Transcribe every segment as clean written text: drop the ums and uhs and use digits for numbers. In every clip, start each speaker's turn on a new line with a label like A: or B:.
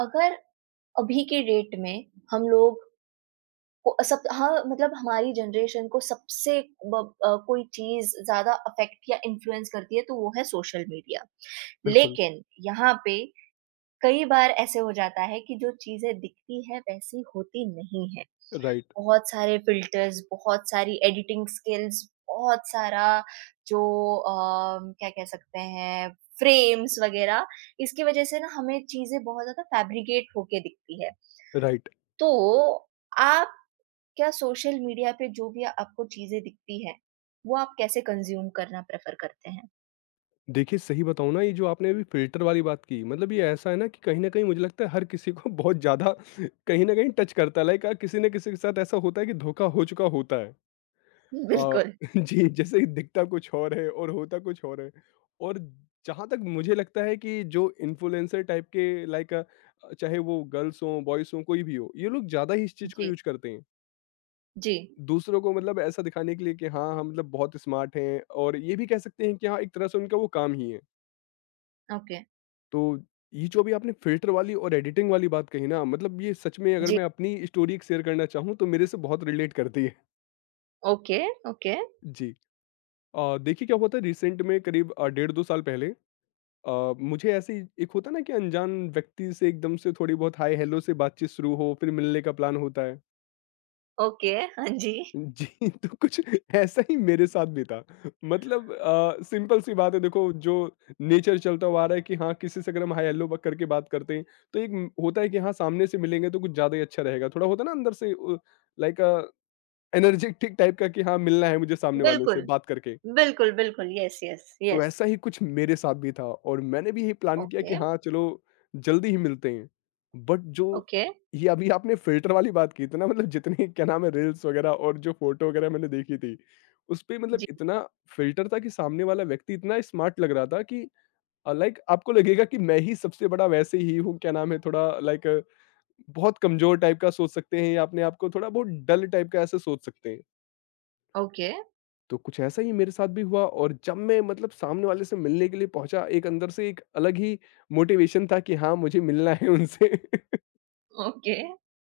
A: अगर अभी के डेट में हम लोग को सब हाँ मतलब हमारी जनरेशन को सबसे कोई चीज ज्यादा अफेक्ट या इन्फ्लुएंस करती है तो वो है सोशल मीडिया।
B: बिल्कुल,
A: लेकिन यहाँ पे कई बार ऐसे हो जाता है कि जो चीज़ें दिखती हैं वैसी होती नहीं है।
B: राइट,
A: बहुत सारे फ़िल्टर्स, बहुत सारी एडिटिंग स्किल्स, बहुत सारा जो क्या कह सकते हैं फ़्रेम्स वग़ैरह, इसकी वज़ह से ना हमें चीज़ें बहुत ज़्यादा फ़ैब्रिकेट होके दिखती है।
B: राइट।
A: तो आप क्या सोशल मीडिया पे जो भी आपको चीज़ें दिखती हैं, वो आप कैसे कंज़्यूम करना प्रेफ़र करते हैं?
B: देखिए, सही बताऊँ ना, ये जो आपने अभी फ़िल्टर वाली बात की, मतलब ये ऐसा है ना कि कहीं न कहीं मुझे लगता है हर किसी को बहुत ज़्यादा कहीं न कहीं टच करता है। लाइक किसी न किसी के साथ ऐसा होता है कि धोखा हो चुका होता है। अ,
A: बिल्कुल।
B: जी, जैसे कि दिखता कुछ और है और होता कुछ और है। और जहाँ तक मुझे लगता है कि जो इन्फ्लुएंसर टाइप के लाइक चाहे वो गर्ल्स हों, बॉयज़ हों, कोई भी हो, ये लोग ज़्यादा ही इस चीज़ को
A: जी।
B: यूज़ करते हैं।
A: जी।
B: दूसरों को मतलब ऐसा दिखाने के लिए कि हाँ, हम मतलब बहुत स्मार्ट हैं, और ये भी कह सकते हैं कि हाँ, एक तरह से उनका वो काम ही है।
A: ओके।
B: तो ये जो अभी आपने फ़िल्टर वाली और एडिटिंग वाली बात कही ना, मतलब ये सच में अगर
A: जी।
B: मैं अपनी स्टोरी एक शेयर करना चाहूँ तो मेरे से बहुत रिलेट करती है।
A: Okay, okay.
B: जी। देखिए क्या हुआ था, रिसेंट में करीब डेढ़ 2 साल पहले मुझे ऐसे ही, एक होता है ना कि अनजान व्यक्ति से एकदम से थोड़ी बहुत हाय हेलो से बातचीत शुरू हो, फिर मिलने का प्लान होता है।
A: ओके, हाँ जी।
B: जी, तो कुछ ऐसा ही मेरे साथ भी था। मतलब सिंपल सी बात है, देखो जो नेचर चलता हुआ आ रहा है कि हाँ, किसी से अगर हम हाय हेलो ब करके बात करते हैं, तो एक म होता है कि हाँ, सामने से मिलेंगे तो कुछ ज़्यादा ही अच्छा रहेगा। थोड़ा होता है ना अंदर से लाइक एनर्जेटिक टाइप का कि हाँ, मिलना है मुझे सामने वाले से
A: बिल्कुल,
B: बात करके।
A: बिल्कुल, बिल्कुल। यस, यस,
B: तो
A: यस।
B: ऐसा ही कुछ मेरे साथ भी था, और मैंने भी यही प्लान किया कि
A: ओके,
B: हाँ चलो जल्दी ही मिलते हैं। बट जो
A: ओके,
B: ये अभी आपने फिल्टर वाली बात की थी ना, मतलब जितने क्या नाम है रील्स वगैरह, और जो फोटो वगैरह मैंने देखी थी उस पे मतलब
A: जी,
B: इतना फिल्टर था कि सामने वाला व्यक्ति इतना स्मार्ट लग रहा था कि, लाइक, आपको लगेगा कि मैं ही सबसे बड़ा वैसे ही हूँ, क्या नाम है, थोड़ा लाइक बहुत कमजोर टाइप का सोच सकते हैं, या अपने आप को थोड़ा बहुत डल टाइप का ऐसे सोच सकते हैं।
A: ओके,
B: तो कुछ ऐसा ही मेरे साथ भी हुआ, और जब मैं मतलब सामने वाले से मिलने के लिए पहुंचा, एक अंदर से एक अलग ही मोटिवेशन था कि हाँ, मुझे मिलना है उनसे।
A: ओके,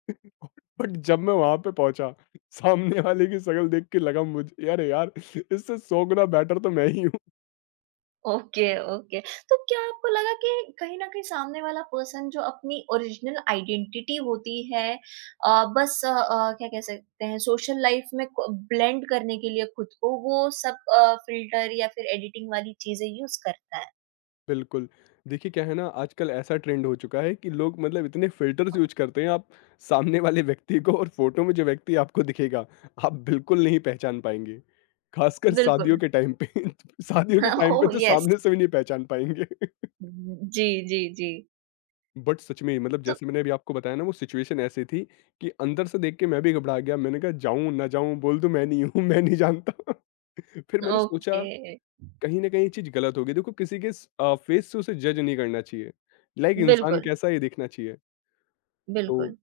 B: बट जब मैं वहाँ पे पहुँचा, सामने वाले की शक्ल देख के लगा मुझे, अरे यार! इससे 100 गुना बेटर तो मैं ही हूँ।
A: Okay, okay. तो क्या आपको लगा कि कहीं न कहीं सामने वाला पर्सन जो अपनी ओरिजिनल आइडेंटिटी होती है, क्या कह सकते हैं सोशल लाइफ में को ब्लेंड करने के लिए खुद को वो सब फ़िल्टर या फिर एडिटिंग वाली चीज़ें यूज़ करता है।
B: बिल्कुल। देखिए क्या है ना, आजकल ऐसा ट्रेंड हो चुका है कि लोग मतलब इतने फ़िल्टर्स यूज़ करते हैं, आप सामने वाले व्यक्ति को और फ़ोटो में जो व्यक्ति आपको दिखेगा, आप बिल्कुल नहीं पहचान पाएँगे। ख़ासकर
A: बिल्कुल।
B: शादियों के टाइम पे शादियों के टाइम
A: ओह!
B: पे तो
A: यस।
B: सामने से भी नहीं पहचान पाएँगे।
A: जी, जी, जी।
B: बट सच में, मतलब,
A: तो
B: जैसे मैंने अभी आपको बताया ना, वो सिचुएशन ऐसी थी कि अंदर से देख के मैं भी घबरा गया। मैंने कहा, जाऊँ, ना जाऊँ, बोल दूँ मैं नहीं हूँ, मैं नहीं जानता। फिर मैंने सोचा
A: ओके।
B: कहीं न कहीं ये चीज़ गलत होगी। देखो, किसी के फेस से उसे जज नहीं करना चाहिए। लाइक इंसान
A: बिल्कुल,
B: कैसा है ये देखना चाहिए। तो
A: बिल्कुल।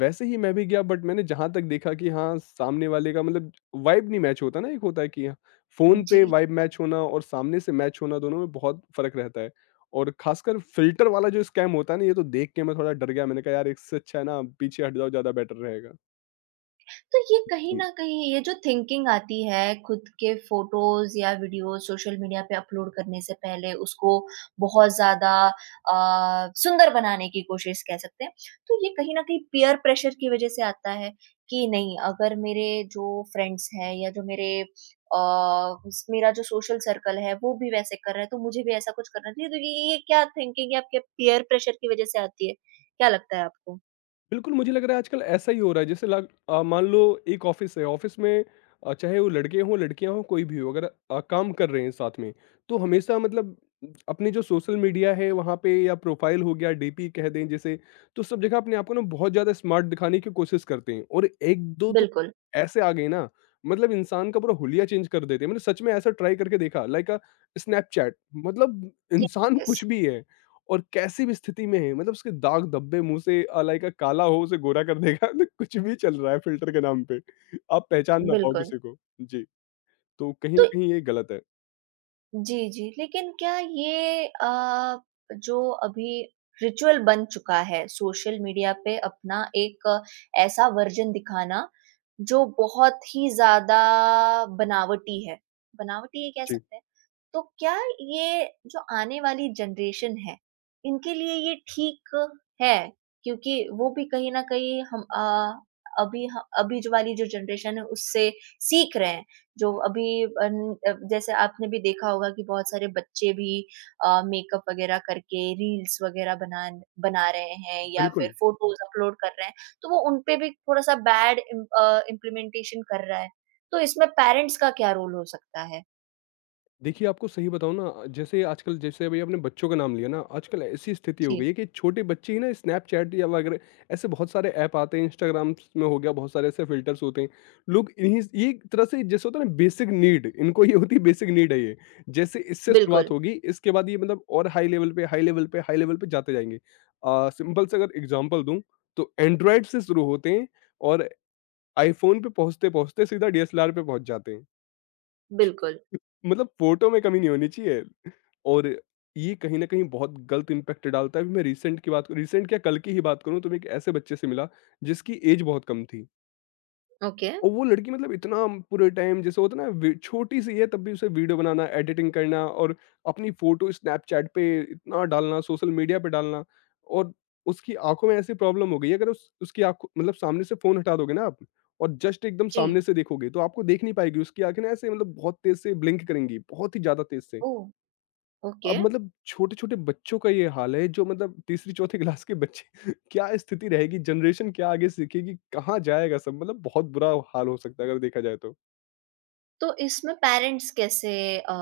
B: वैसे ही मैं भी गया, बट मैंने जहाँ तक देखा कि हाँ, सामने वाले का मतलब वाइब नहीं मैच होता ना, एक होता है कि हाँ, फ़ोन पे
A: जी,
B: वाइब मैच होना और सामने से मैच होना, दोनों में बहुत फ़र्क रहता है। और ख़ासकर फ़िल्टर वाला जो स्कैम होता है ना, ये तो देख के मैं थोड़ा डर गया। मैंने कहा, यार, इससे अच्छा है ना पीछे हट जाओ, ज़्यादा बेटर रहेगा।
A: तो ये कहीं
B: जी।
A: न कहीं ये जो थिंकिंग आती है खुद के फ़ोटोज़ या वीडियोज़ सोशल मीडिया पे अपलोड करने से पहले उसको बहुत ज़्यादा सुंदर बनाने की कोशिश कह सकते हैं। तो ये कहीं न कहीं पीयर प्रेशर की वज़ह से आता है कि नहीं, अगर मेरे जो फ्रेंड्स हैं या जो मेरे अ, स मेरा जो सोशल सर्कल है वो भी वैसे कर रहा है तो मुझे भी ऐसा कुछ करना चाहिए। तो ये क्या थिंकिंग है, आपके पीयर प्रेशर की वज़ह से आती है? क्या लगता है आपको?
B: बिल्कुल, मुझे लग रहा है आजकल ऐसा ही हो रहा है। जैसे मान लो एक ऑफिस है, ऑफिस में चाहे वो लड़के हों, लड़कियाँ हों, कोई भी हो, अगर काम कर रहे हैं साथ में, तो हमेशा मतलब अपने जो सोशल मीडिया है वहाँ पे, या प्रोफाइल हो गया, डीपी कह दें जैसे, तो सब जगह अपने आप को ना बहुत ज़्यादा स्मार्ट दिखाने की कोशिश करते हैं, और 1-2 तो
A: बिल्कुल।
B: ऐसे आ गए ना, मतलब इंसान का पूरा हुलिया चेंज कर देते हैं। मैंने सच में ऐसा ट्राई करके देखा, लाइक स्नैपचैट, मतलब
A: ये
B: इंसान कुछ
A: यस,
B: भी है, और कैसी भी स्थिति में है, मतलब उसके दाग धब्बे मुँह से, लाइक, काला हो उसे गोरा कर देगा। तो कुछ भी चल रहा है फ़िल्टर के नाम पे। आप पहचान ना पाओ
A: बिल्कुल।
B: किसी को। जी, तो कहीं न
A: तो
B: कहीं ये गलत है।
A: जी, जी, लेकिन क्या ये जो अभी रिचुअल बन चुका है सोशल मीडिया पे अपना एक ऐसा वर्ज़न दिखाना, जो बहुत ही ज़्यादा बनावटी है, बनावटी ये कह
B: जी,
A: सकते हैं। तो क्या ये जो आने वाली जनरेशन है, इनके लिए ये ठीक है? क्योंकि वो भी कहीं न कहीं हम अ, अभी ह अभी जो वाली जो जनरेशन है उससे सीख रहे हैं। जो अभी अन जैसे आपने भी देखा होगा कि बहुत सारे बच्चे भी मेकअप वगैरह करके रील्स वगैरह बना बना रहे हैं या फिर
B: बिल्कुल।
A: फोटोज अपलोड कर रहे हैं, तो वो उन पे भी थोड़ा-सा इम्प्लीमेंटेशन कर रहा है। तो इसमें पेरेंट्स का क्या रोल हो सकता है?
B: देखिए, आपको सही बताऊँ ना, जैसे आजकल, जैसे अभी आपने बच्चों का नाम लिया ना, आजकल ऐसी स्थिति हो गई
A: जी,
B: है कि छोटे बच्चे ही ना, स्नैपचैट या वगैरह, ऐसे बहुत सारे ऐप आते हैं, इंस्टाग्राम में हो गया, बहुत सारे ऐसे फ़िल्टर्स होते हैं। लोग इन्हीं स ये एक तरह से जैसे होता है ना बेसिक नीड, इनको ये होती है, बेसिक नीड है ये। जैसे इससे शुरुआत
A: बिल्कुल,
B: होगी, इसके बाद ये मतलब और हाई लेवल पे, हाई लेवल पे, हाई लेवल पे जाते जाएँगे। सिंपल से अगर एग्ज़ाम्पल दूँ, तो एंड्रॉयड से शुरू होते हैं और आईफ़ोन पे पहुँचते-पहुँचते सीधा डीएसएलआर पे पहुँच जाते हैं।
A: बिल्कुल।
B: मतलब फ़ोटो में कमी नहीं होनी चाहिए। और ये कहीं न कहीं बहुत गलत इम्पैक्ट डालता है। अभी मैं रिसेंट की बात करूँ, रिसेंट क्या, कल की ही बात करूँ, तो मैं एक ऐसे बच्चे से मिला जिसकी एज बहुत कम थी।
A: ओके।
B: और वो लड़की, मतलब इतना पूरे टाइम, जैसे होता है ना, वी छोटी-सी है तब भी उसे वीडियो बनाना, एडिटिंग करना, और अपनी फ़ोटो स्नैपचैट पे इतना डालना, सोशल मीडिया पे डालना, और उसकी आँखों में ऐसी प्रॉब्लम हो गई है, अगर उस उसकी आँखों मतलब, सामने से फ़ोन हटा दोगे ना आप, और जस्ट एकदम
A: जी।
B: सामने से देखोगे, तो आपको देख नहीं पाएगी, उसकी आँखें ना ऐसे मतलब बहुत तेज़ से ब्लिंक करेंगी, बहुत ही ज़्यादा तेज़ से।
A: ओह! ओके।
B: अब मतलब छोटे-छोटे बच्चों का ये हाल है, जो मतलब तीसरी चौथी क्लास के बच्चे क्या स्थिति रहेगी, जनरेशन क्या आगे सीखेगी, कहाँ जाएगा सब? मतलब बहुत बुरा हाल हो सकता है अगर देखा जाए तो।
A: तो इसमें पेरेंट्स कैसे अ,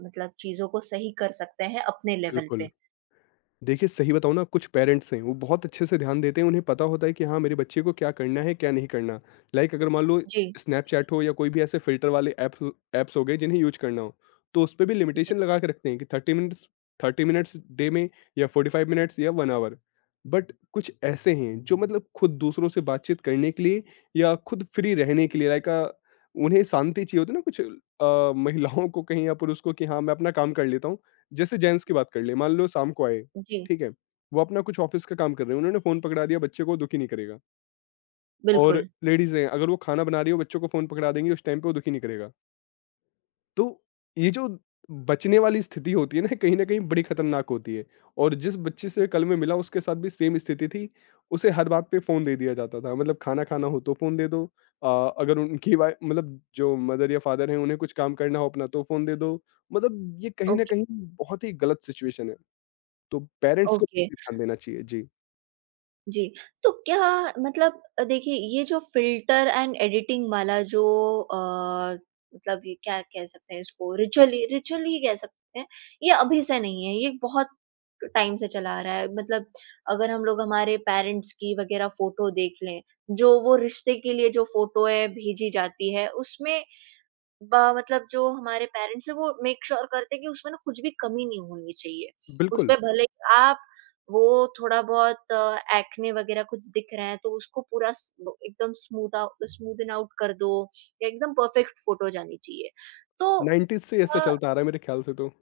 A: मतलब चीज़ों को सही कर सकते हैं अपने लेवल
B: बिल्कुल।
A: पे?
B: देखिए, सही बताऊँ ना, कुछ पेरेंट्स हैं, वो बहुत अच्छे से ध्यान देते हैं, उन्हें पता होता है कि हाँ, मेरे बच्चे को क्या करना है, क्या नहीं करना। लाइक अगर मान लो
A: जी,
B: स्नैपचैट हो, या कोई भी ऐसे फ़िल्टर वाले ऐप्स ऐप्स हो गए जिन्हें यूज़ करना हो, तो उस पे भी
A: जी,
B: लिमिटेशन लगा के रखते हैं कि 30 मिनट्स डे में, या 45 मिनट्स या 1 आवर। बट कुछ ऐसे हैं जो मतलब खुद दूसरों से बातचीत करने के लिए या खुद फ्री रहने के लिए, लाइक उन्हें शांति चाहिए होती है ना, कुछ महिलाओं को कहीं, या पुरुष को, कि हाँ, मैं अपना काम कर लेता हूँ। जैसे जेंट्स की बात कर लें, मान लो शाम को आए,
A: जी,
B: ठीक है? वो अपना कुछ ऑफ़िस का काम कर रहे हैं, उन्होंने फ़ोन पकड़ा दिया बच्चे को, वो दुखी नहीं करेगा। और
A: बिल्कुल।
B: लेडीज़ हैं, अगर वो खाना बना रही है, वो बच्चों को फ़ोन पकड़ा देंगी, उस टाइम पे वो दुखी नहीं करेगा। तो ये जो बचने वाली स्थिति होती है ना, कहीं न कहीं बड़ी खतरनाक होती है, और जिस बच्चे से कल मैं मिला, उसके साथ भी सेम स्थिति थी। उसे हर बात पे फ़ोन दे दिया जाता था, मतलब खाना खाना हो तो फ़ोन दे दो, अ, अगर उनकी वाइ मतलब जो मदर या फ़ादर हैं, उन्हें कुछ काम करना हो अपना, तो फ़ोन दे दो। मतलब ये कहीं न
A: ओके।
B: कहीं बहुत ही गलत सिचुएशन है, तो पेरेंट्स को
A: ओके,
B: ध्यान देना चाहिए। जी,
A: जी। तो क्या मतलब देखिए ये जो फ़िल्टर एंड एडिटिंग वाला जो अ, मतलब ये क्या कह सकते हैं इसको, रिचुअल ही कह सकते हैं, ये अभी से नहीं है, ये बहुत टाइम से चला आ रहा है। मतलब अगर हम लोग हमारे पेरेंट्स की वग़ैरह फ़ोटो देख लें, जो वो रिश्ते के लिए जो फ़ोटोएँ भेजी जाती है, उसमें ब मतलब जो हमारे पेरेंट्स हैं वो मेक श्योर करते हैं कि उसमें ना कुछ भी कमी नहीं होनी चाहिए।
B: बिल्कुल।
A: उसपे भले ही आप वो थोड़ा बहुत एक्ने वगैरह कुछ दिख रहा है तो उसको पूरा स ब एकदम स्मूथ आउ स्मूदन आउट कर दो या एकदम परफेक्ट फ़ोटो जानी चाहिए। तो
B: 90s से ऐसा
A: अ,
B: चलता आ रहा है मेरे ख्याल से तो।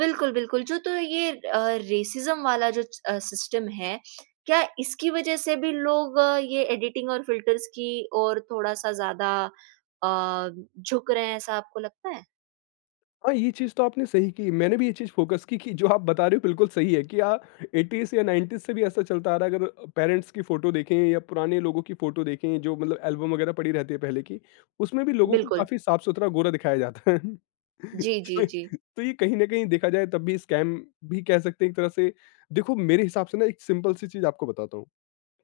A: बिल्कुल, बिल्कुल जो तो ये रेसिज़्म वाला जो सिस्टम है, क्या इसकी वजह से भी लोग ये एडिटिंग और फ़िल्टर्स की ओर थोड़ा-सा ज़्यादा अ, झुक रहे हैं, ऐसा आपको लगता है?
B: हाँ, ये चीज़ तो आपने सही की, मैंने भी ये चीज़ फ़ोकस की कि जो आप बता रहे हो बिल्कुल सही है, कि 80s या 90s से भी ऐसा चलता आ रहा है, अगर पेरेंट्स की फ़ोटो देखें या पुराने लोगों की फ़ोटो देखें, जो मतलब एल्बम वगैरह पड़ी रहती है पहले की, उसमें भी लोगों को
A: बिल्कुल।
B: काफ़ी साफ-सुथरा गोरा दिखाया जाता है।
A: जी, जी,
B: तो
A: जी।
B: तो ये कहीं न कहीं, देखा जाए, तब भी स्कैम भी कह सकते हैं एक तरह से। देखो मेरे हिसाब से ना, एक सिंपल सी चीज़ आपको बताता हूँ।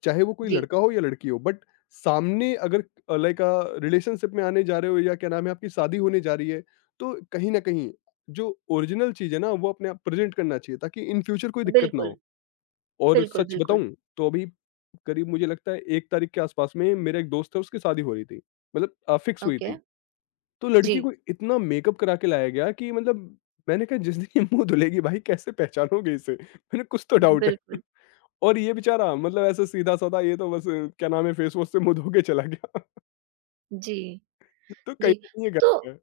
B: चाहे वो कोई
A: जी,
B: लड़का हो या लड़की हो, बट सामने अगर, लाइक, रिलेशनशिप में आने जा रहे हो, या क्या नाम है, आपकी शादी होने जा रही है, तो कहीं ना कहीं जो ओरिजिनल चीज है ना, वो अपने आप प्रेजेंट करना चाहिए, ताकि इन फ्यूचर कोई दिक्कत ना
A: बिल्कुल।
B: हो। और
A: बिल्कुल,
B: सच
A: बिल्कुल।
B: बताऊं तो, अभी करीब मुझे लगता है एक तारीख के आसपास में, मेरा एक दोस्त है, उसकी शादी हो रही थी, मतलब फिक्स हुई
A: ओके।
B: थी। तो
A: जी,
B: लड़की को इतना मेकअप करा के लाया गया, कि मतलब मैंने कहा, जिस दिन ये मुंह धुलेगी, भाई कैसे पहचानोगे इसे? मैंने कुछ तो डाउट है।
A: बिल्कुल।
B: और ये बेचारा मतलब ऐसे सीधा-साधा ये तो बस क्या नाम है, फेस वॉश से मुँह धो के चला गया।
A: जी,
B: तो कहीं
A: जी।
B: न कहीं ये
A: तो
B: गलत है।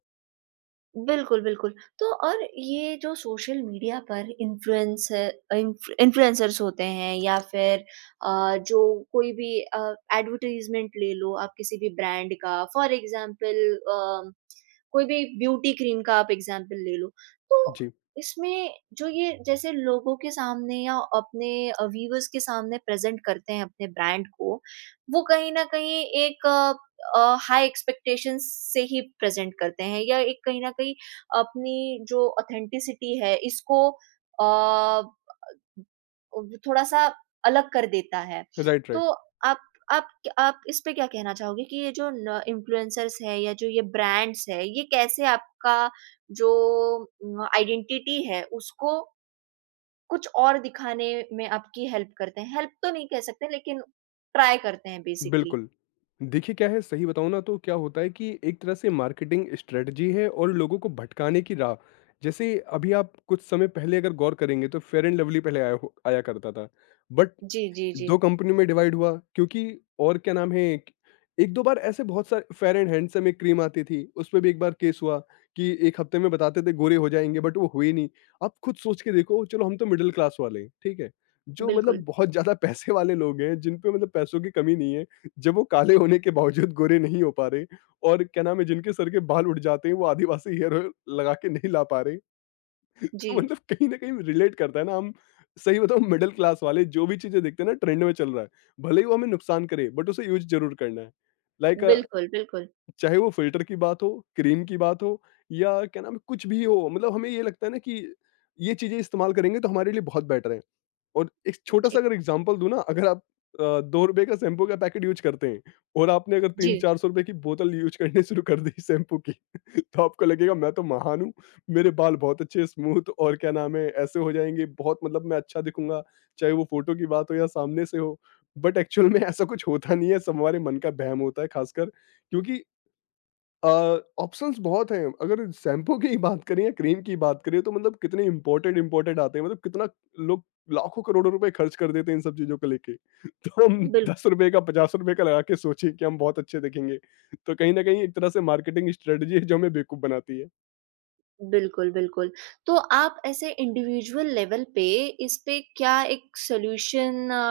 A: बिल्कुल, बिल्कुल। तो और ये जो सोशल मीडिया पर इन्फ्लुएंसर्स होते हैं या फिर जो कोई भी एडवर्टाइज़मेंट ले लो आप, किसी भी ब्रांड का, फॉर एग्ज़ाम्पल अ, कोई भी ब्यूटी क्रीम का आप एग्ज़ाम्पल ले लो। तो
B: जी।
A: इसमें जो ये जैसे लोगों के सामने या अपने व्यूअर्स के सामने प्रेज़ेंट करते हैं अपने ब्रांड को, वो कहीं न कहीं एक अ, हाई एक्सपेक्टेशंस से ही प्रेज़ेंट करते हैं या एक कहीं न कहीं अपनी जो ऑथेंटिसिटी है इसको अ, व थोड़ा-सा अलग कर देता है।
B: Right, right.
A: तो आप आप आप इस पे क्या कहना चाहोगे कि ये जो न इन्फ्लुएंसर्स हैं या जो ये ब्रांड्स हैं, ये कैसे आपका जो आइडेंटिटी है उसको कुछ और दिखाने में आपकी हेल्प करते हैं? हेल्प तो नहीं कह सकते लेकिन ट्राई करते हैं बेसिकली।
B: बिल्कुल। देखिए क्या है, सही बताऊँ ना, तो क्या होता है कि एक तरह से मार्केटिंग स्ट्रेटजी है और लोगों को भटकाने की राह। जैसे अभी आप कुछ समय पहले अगर गौर करेंगे तो फेयर एंड लवली पहले आया करता था। बट
A: जी, जी, जी।
B: 2 कंपनियों में डिवाइड हुआ, क्योंकि और क्या नाम है, एक 1-2 बार ऐसे बहुत सारे, फेयर एंड हैंडसम एक क्रीम आती थी, उसपे भी एक बार केस हुआ कि 1 हफ्ते में बताते थे गोरे हो जाएँगे, बट वो हुए नहीं। आप खुद सोच के देखो, चलो, हम तो मिडल क्लास वाले हैं, ठीक है? जो
A: बिल्कुल।
B: मतलब बहुत ज़्यादा पैसे वाले लोग हैं जिन पे मतलब पैसों की कमी नहीं है, जब वो काले होने के बावजूद गोरे नहीं हो पा रहे, और क्या नाम है, जिनके सर के बाल उड़ जाते हैं वो आदिवासी हेयर ऑयल लगा के नहीं ला पा रहे।
A: जी।
B: तो मतलब कहीं न कहीं रिलेट करता है ना हम। सही बताऊँ, मिडल क्लास वाले जो भी चीज़ें देखते हैं ना ट्रेंड में चल रहा है, भले ही वो हमें नुकसान करे, बट उसे यूज़ ज़रूर करना है। लाइक
A: बिल्कुल, बिल्कुल।
B: चाहे वो फ़िल्टर की बात हो, क्रीम की बात हो या क्या नाम है, कुछ भी हो, मतलब हमें ये लगता है ना कि ये चीज़ें इस्तेमाल करेंगे तो हमारे लिए बहुत बेटर है। और एक
A: जी,
B: छोटा-सा अगर एग्ज़ाम्पल दूँ ना, अगर आप ₹2 का शैम्पू का पैकेट यूज़ करते हैं और आपने अगर
A: जी।
B: 300-400 की बोतल यूज़ करनी शुरू कर दी शैम्पू की, तो आपको लगेगा मैं तो महान हूँ, मेरे बाल बहुत अच्छे स्मूथ और क्या नाम है, ऐसे हो जाएँगे, बहुत मतलब मैं अच्छा दिखूँगा, चाहे वो फ़ोटो की बात हो या सामने से हो। बट एक्चुअल में ऐसा कुछ होता नहीं है, सब हमारे मन का वहम होता है, खासकर क्योंकि अ, ऑप्शंस बहुत हैं, अगर शैम्पू की ही बात करें या क्रीम की बात करें, तो मतलब कितने इम्पोर्टेड इम्पोर्टेड आते हैं, मतलब कितना लोग लाखों करोड़ों रुपए खर्च कर देते हैं इन सब चीज़ों को लेके। तो हम
A: बिल
B: ₹10 का ₹50 का लगा के सोचें कि हम बहुत अच्छे दिखेंगे, तो कहीं न कहीं एक तरह से मार्केटिंग स्ट्रेटजी है जो हमें बेवकूफ़ बनाती है।
A: बिल्कुल, बिल्कुल। तो आप ऐसे इंडिविजुअल लेवल पे इस पे क्या एक सॉल्यूशन अ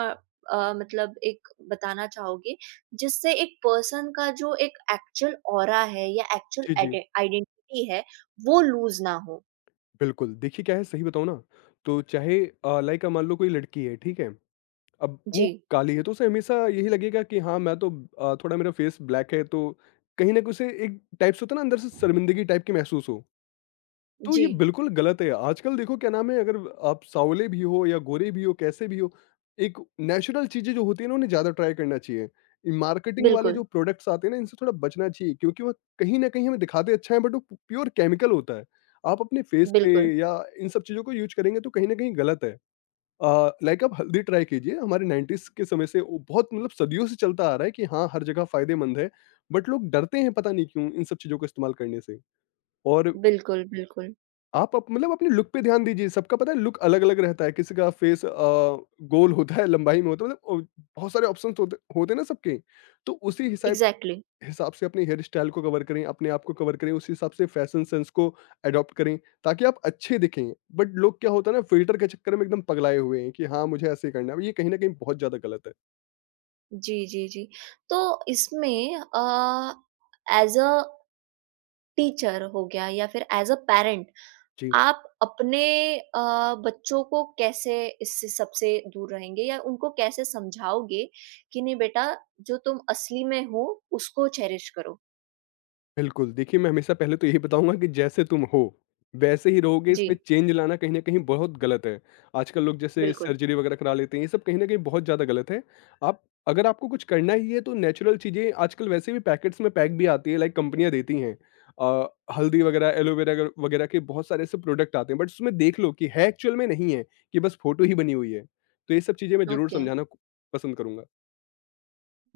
A: अ, मतलब एक बताना चाहोगे, जिससे एक पर्सन का जो एक एक्चुअल ऑरा है या एक्चुअल
B: जी, जी।
A: आइडे आइडेंटिटी है, वो लूज़ ना हो?
B: बिल्कुल, देखिए क्या है, सही बताऊँ ना, तो चाहे लाइक मान लो कोई लड़की है, ठीक है? अब वो
A: जी,
B: काली है तो उसे हमेशा यही लगेगा कि हाँ मैं तो थोड़ा मेरा फेस ब्लैक है, तो कहीं ना कहीं उसे एक टाइप से होता है ना, अंदर से शर्मिंदगी टाइप की महसूस हो। तो
A: जी।
B: ये बिल्कुल गलत है। आजकल देखो क्या नाम है, अगर आप सांवले भी हो या गोरे भी हो, कैसे भी हो, एक नेचुरल चीजें जो होती है ना उन्हें ज्यादा ट्राई करना चाहिए। मार्केटिंग वाले
A: बिल्कुल,
B: जो प्रोडक्ट्स आते हैं ना इनसे थोड़ा बचना चाहिए, क्योंकि वह कहीं ना कहीं हमें दिखाते अच्छा है, बट वो प्योर केमिकल होता है। आप अपने फेस पे
A: बिल्कुल,
B: या इन सब चीजों को यूज करेंगे तो कहीं ना कहीं गलत है। अ, लाइक आप हल्दी ट्राई कीजिए, हमारे 90s के समय से वो बहुत मतलब सदियों से चलता आ रहा है कि हाँ, हर जगह फ़ायदेमंद है, बट लोग डरते हैं पता नहीं क्यों इन सब चीज़ों का इस्तेमाल करने से। और
A: बिल्कुल, बिल्कुल।
B: आप अप मतलब अपने लुक पे ध्यान दीजिए, सबका पता है लुक अलग-अलग रहता है, किसी का फेस गोल होता है, लंबाई में होता है, मतलब बहुत सारे ऑप्शंस होते होते हैं ना सबके, तो उसी हिसाब
A: इग्ज़ैक्टली।
B: हिसाब से अपने हेयर स्टाइल को कवर करें, अपने आप को कवर करें, उसी हिसाब से फैशन सेंस को अडॉप्ट करें ताकि आप अच्छे दिखें। बट लोग क्या होता है ना, फ़िल्टर के चक्कर में एकदम पगलाए हुए हैं कि हाँ, मुझे ऐसे ही करना है। ये कहीं न कहीं बहुत ज़्यादा गलत है।
A: जी, जी, जी। तो इसमें एज़ अ टीचर हो गया या फिर एज अ पेरेंट,
B: जी।
A: आप अपने बच्चों को कैसे इससे सबसे दूर रहेंगे या उनको कैसे समझाओगे कि नहीं बेटा जो तुम असली में हो उसको चेरिश करो।
B: बिल्कुल, देखिए, मैं हमेशा पहले तो यही बताऊँगा कि जैसे तुम हो, वैसे ही रहोगे,
A: जी।
B: इसमें चेंज लाना कहीं न कहीं बहुत गलत है। आजकल लोग जैसे
A: बिल्कुल।
B: सर्जरी वगैरह करा लेते हैं, ये सब कहीं न कहीं बहुत ज़्यादा गलत है। आप अगर आपको कुछ करना ही है तो नेचुरल चीज़ें आजकल वैसे भी पैकेट्स में पैक भी आती है, लाइक कंपनियाँ देती हैं। अ, हल्दी वगैरह, एलोवेरा वगैरह के बहुत सारे ऐसे प्रोडक्ट आते हैं, बट उसमें देख लो कि है एक्चुअल में, नहीं है, कि बस फ़ोटो ही बनी हुई है। तो ये सब चीज़ें मैं ज़रूर
A: ओके।
B: समझाना क पसंद करूँगा।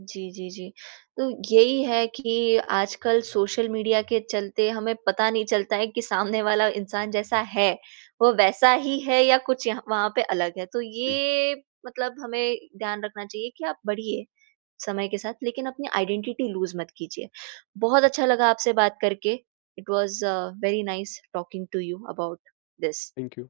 A: जी, जी, जी। तो यही है कि आजकल सोशल मीडिया के चलते हमें पता नहीं चलता है कि सामने वाला इंसान जैसा है, वो वैसा ही है या कुछ यहाँ वहाँ पे अलग है। तो
B: जी।
A: ये मतलब हमें ध्यान रखना चाहिए कि आप बढ़िए समय के साथ लेकिन अपनी आइडेंटिटी लूज़ मत कीजिए। बहुत अच्छा लगा आपसे बात करके। It was very nice talking to you about this.
B: Thank you.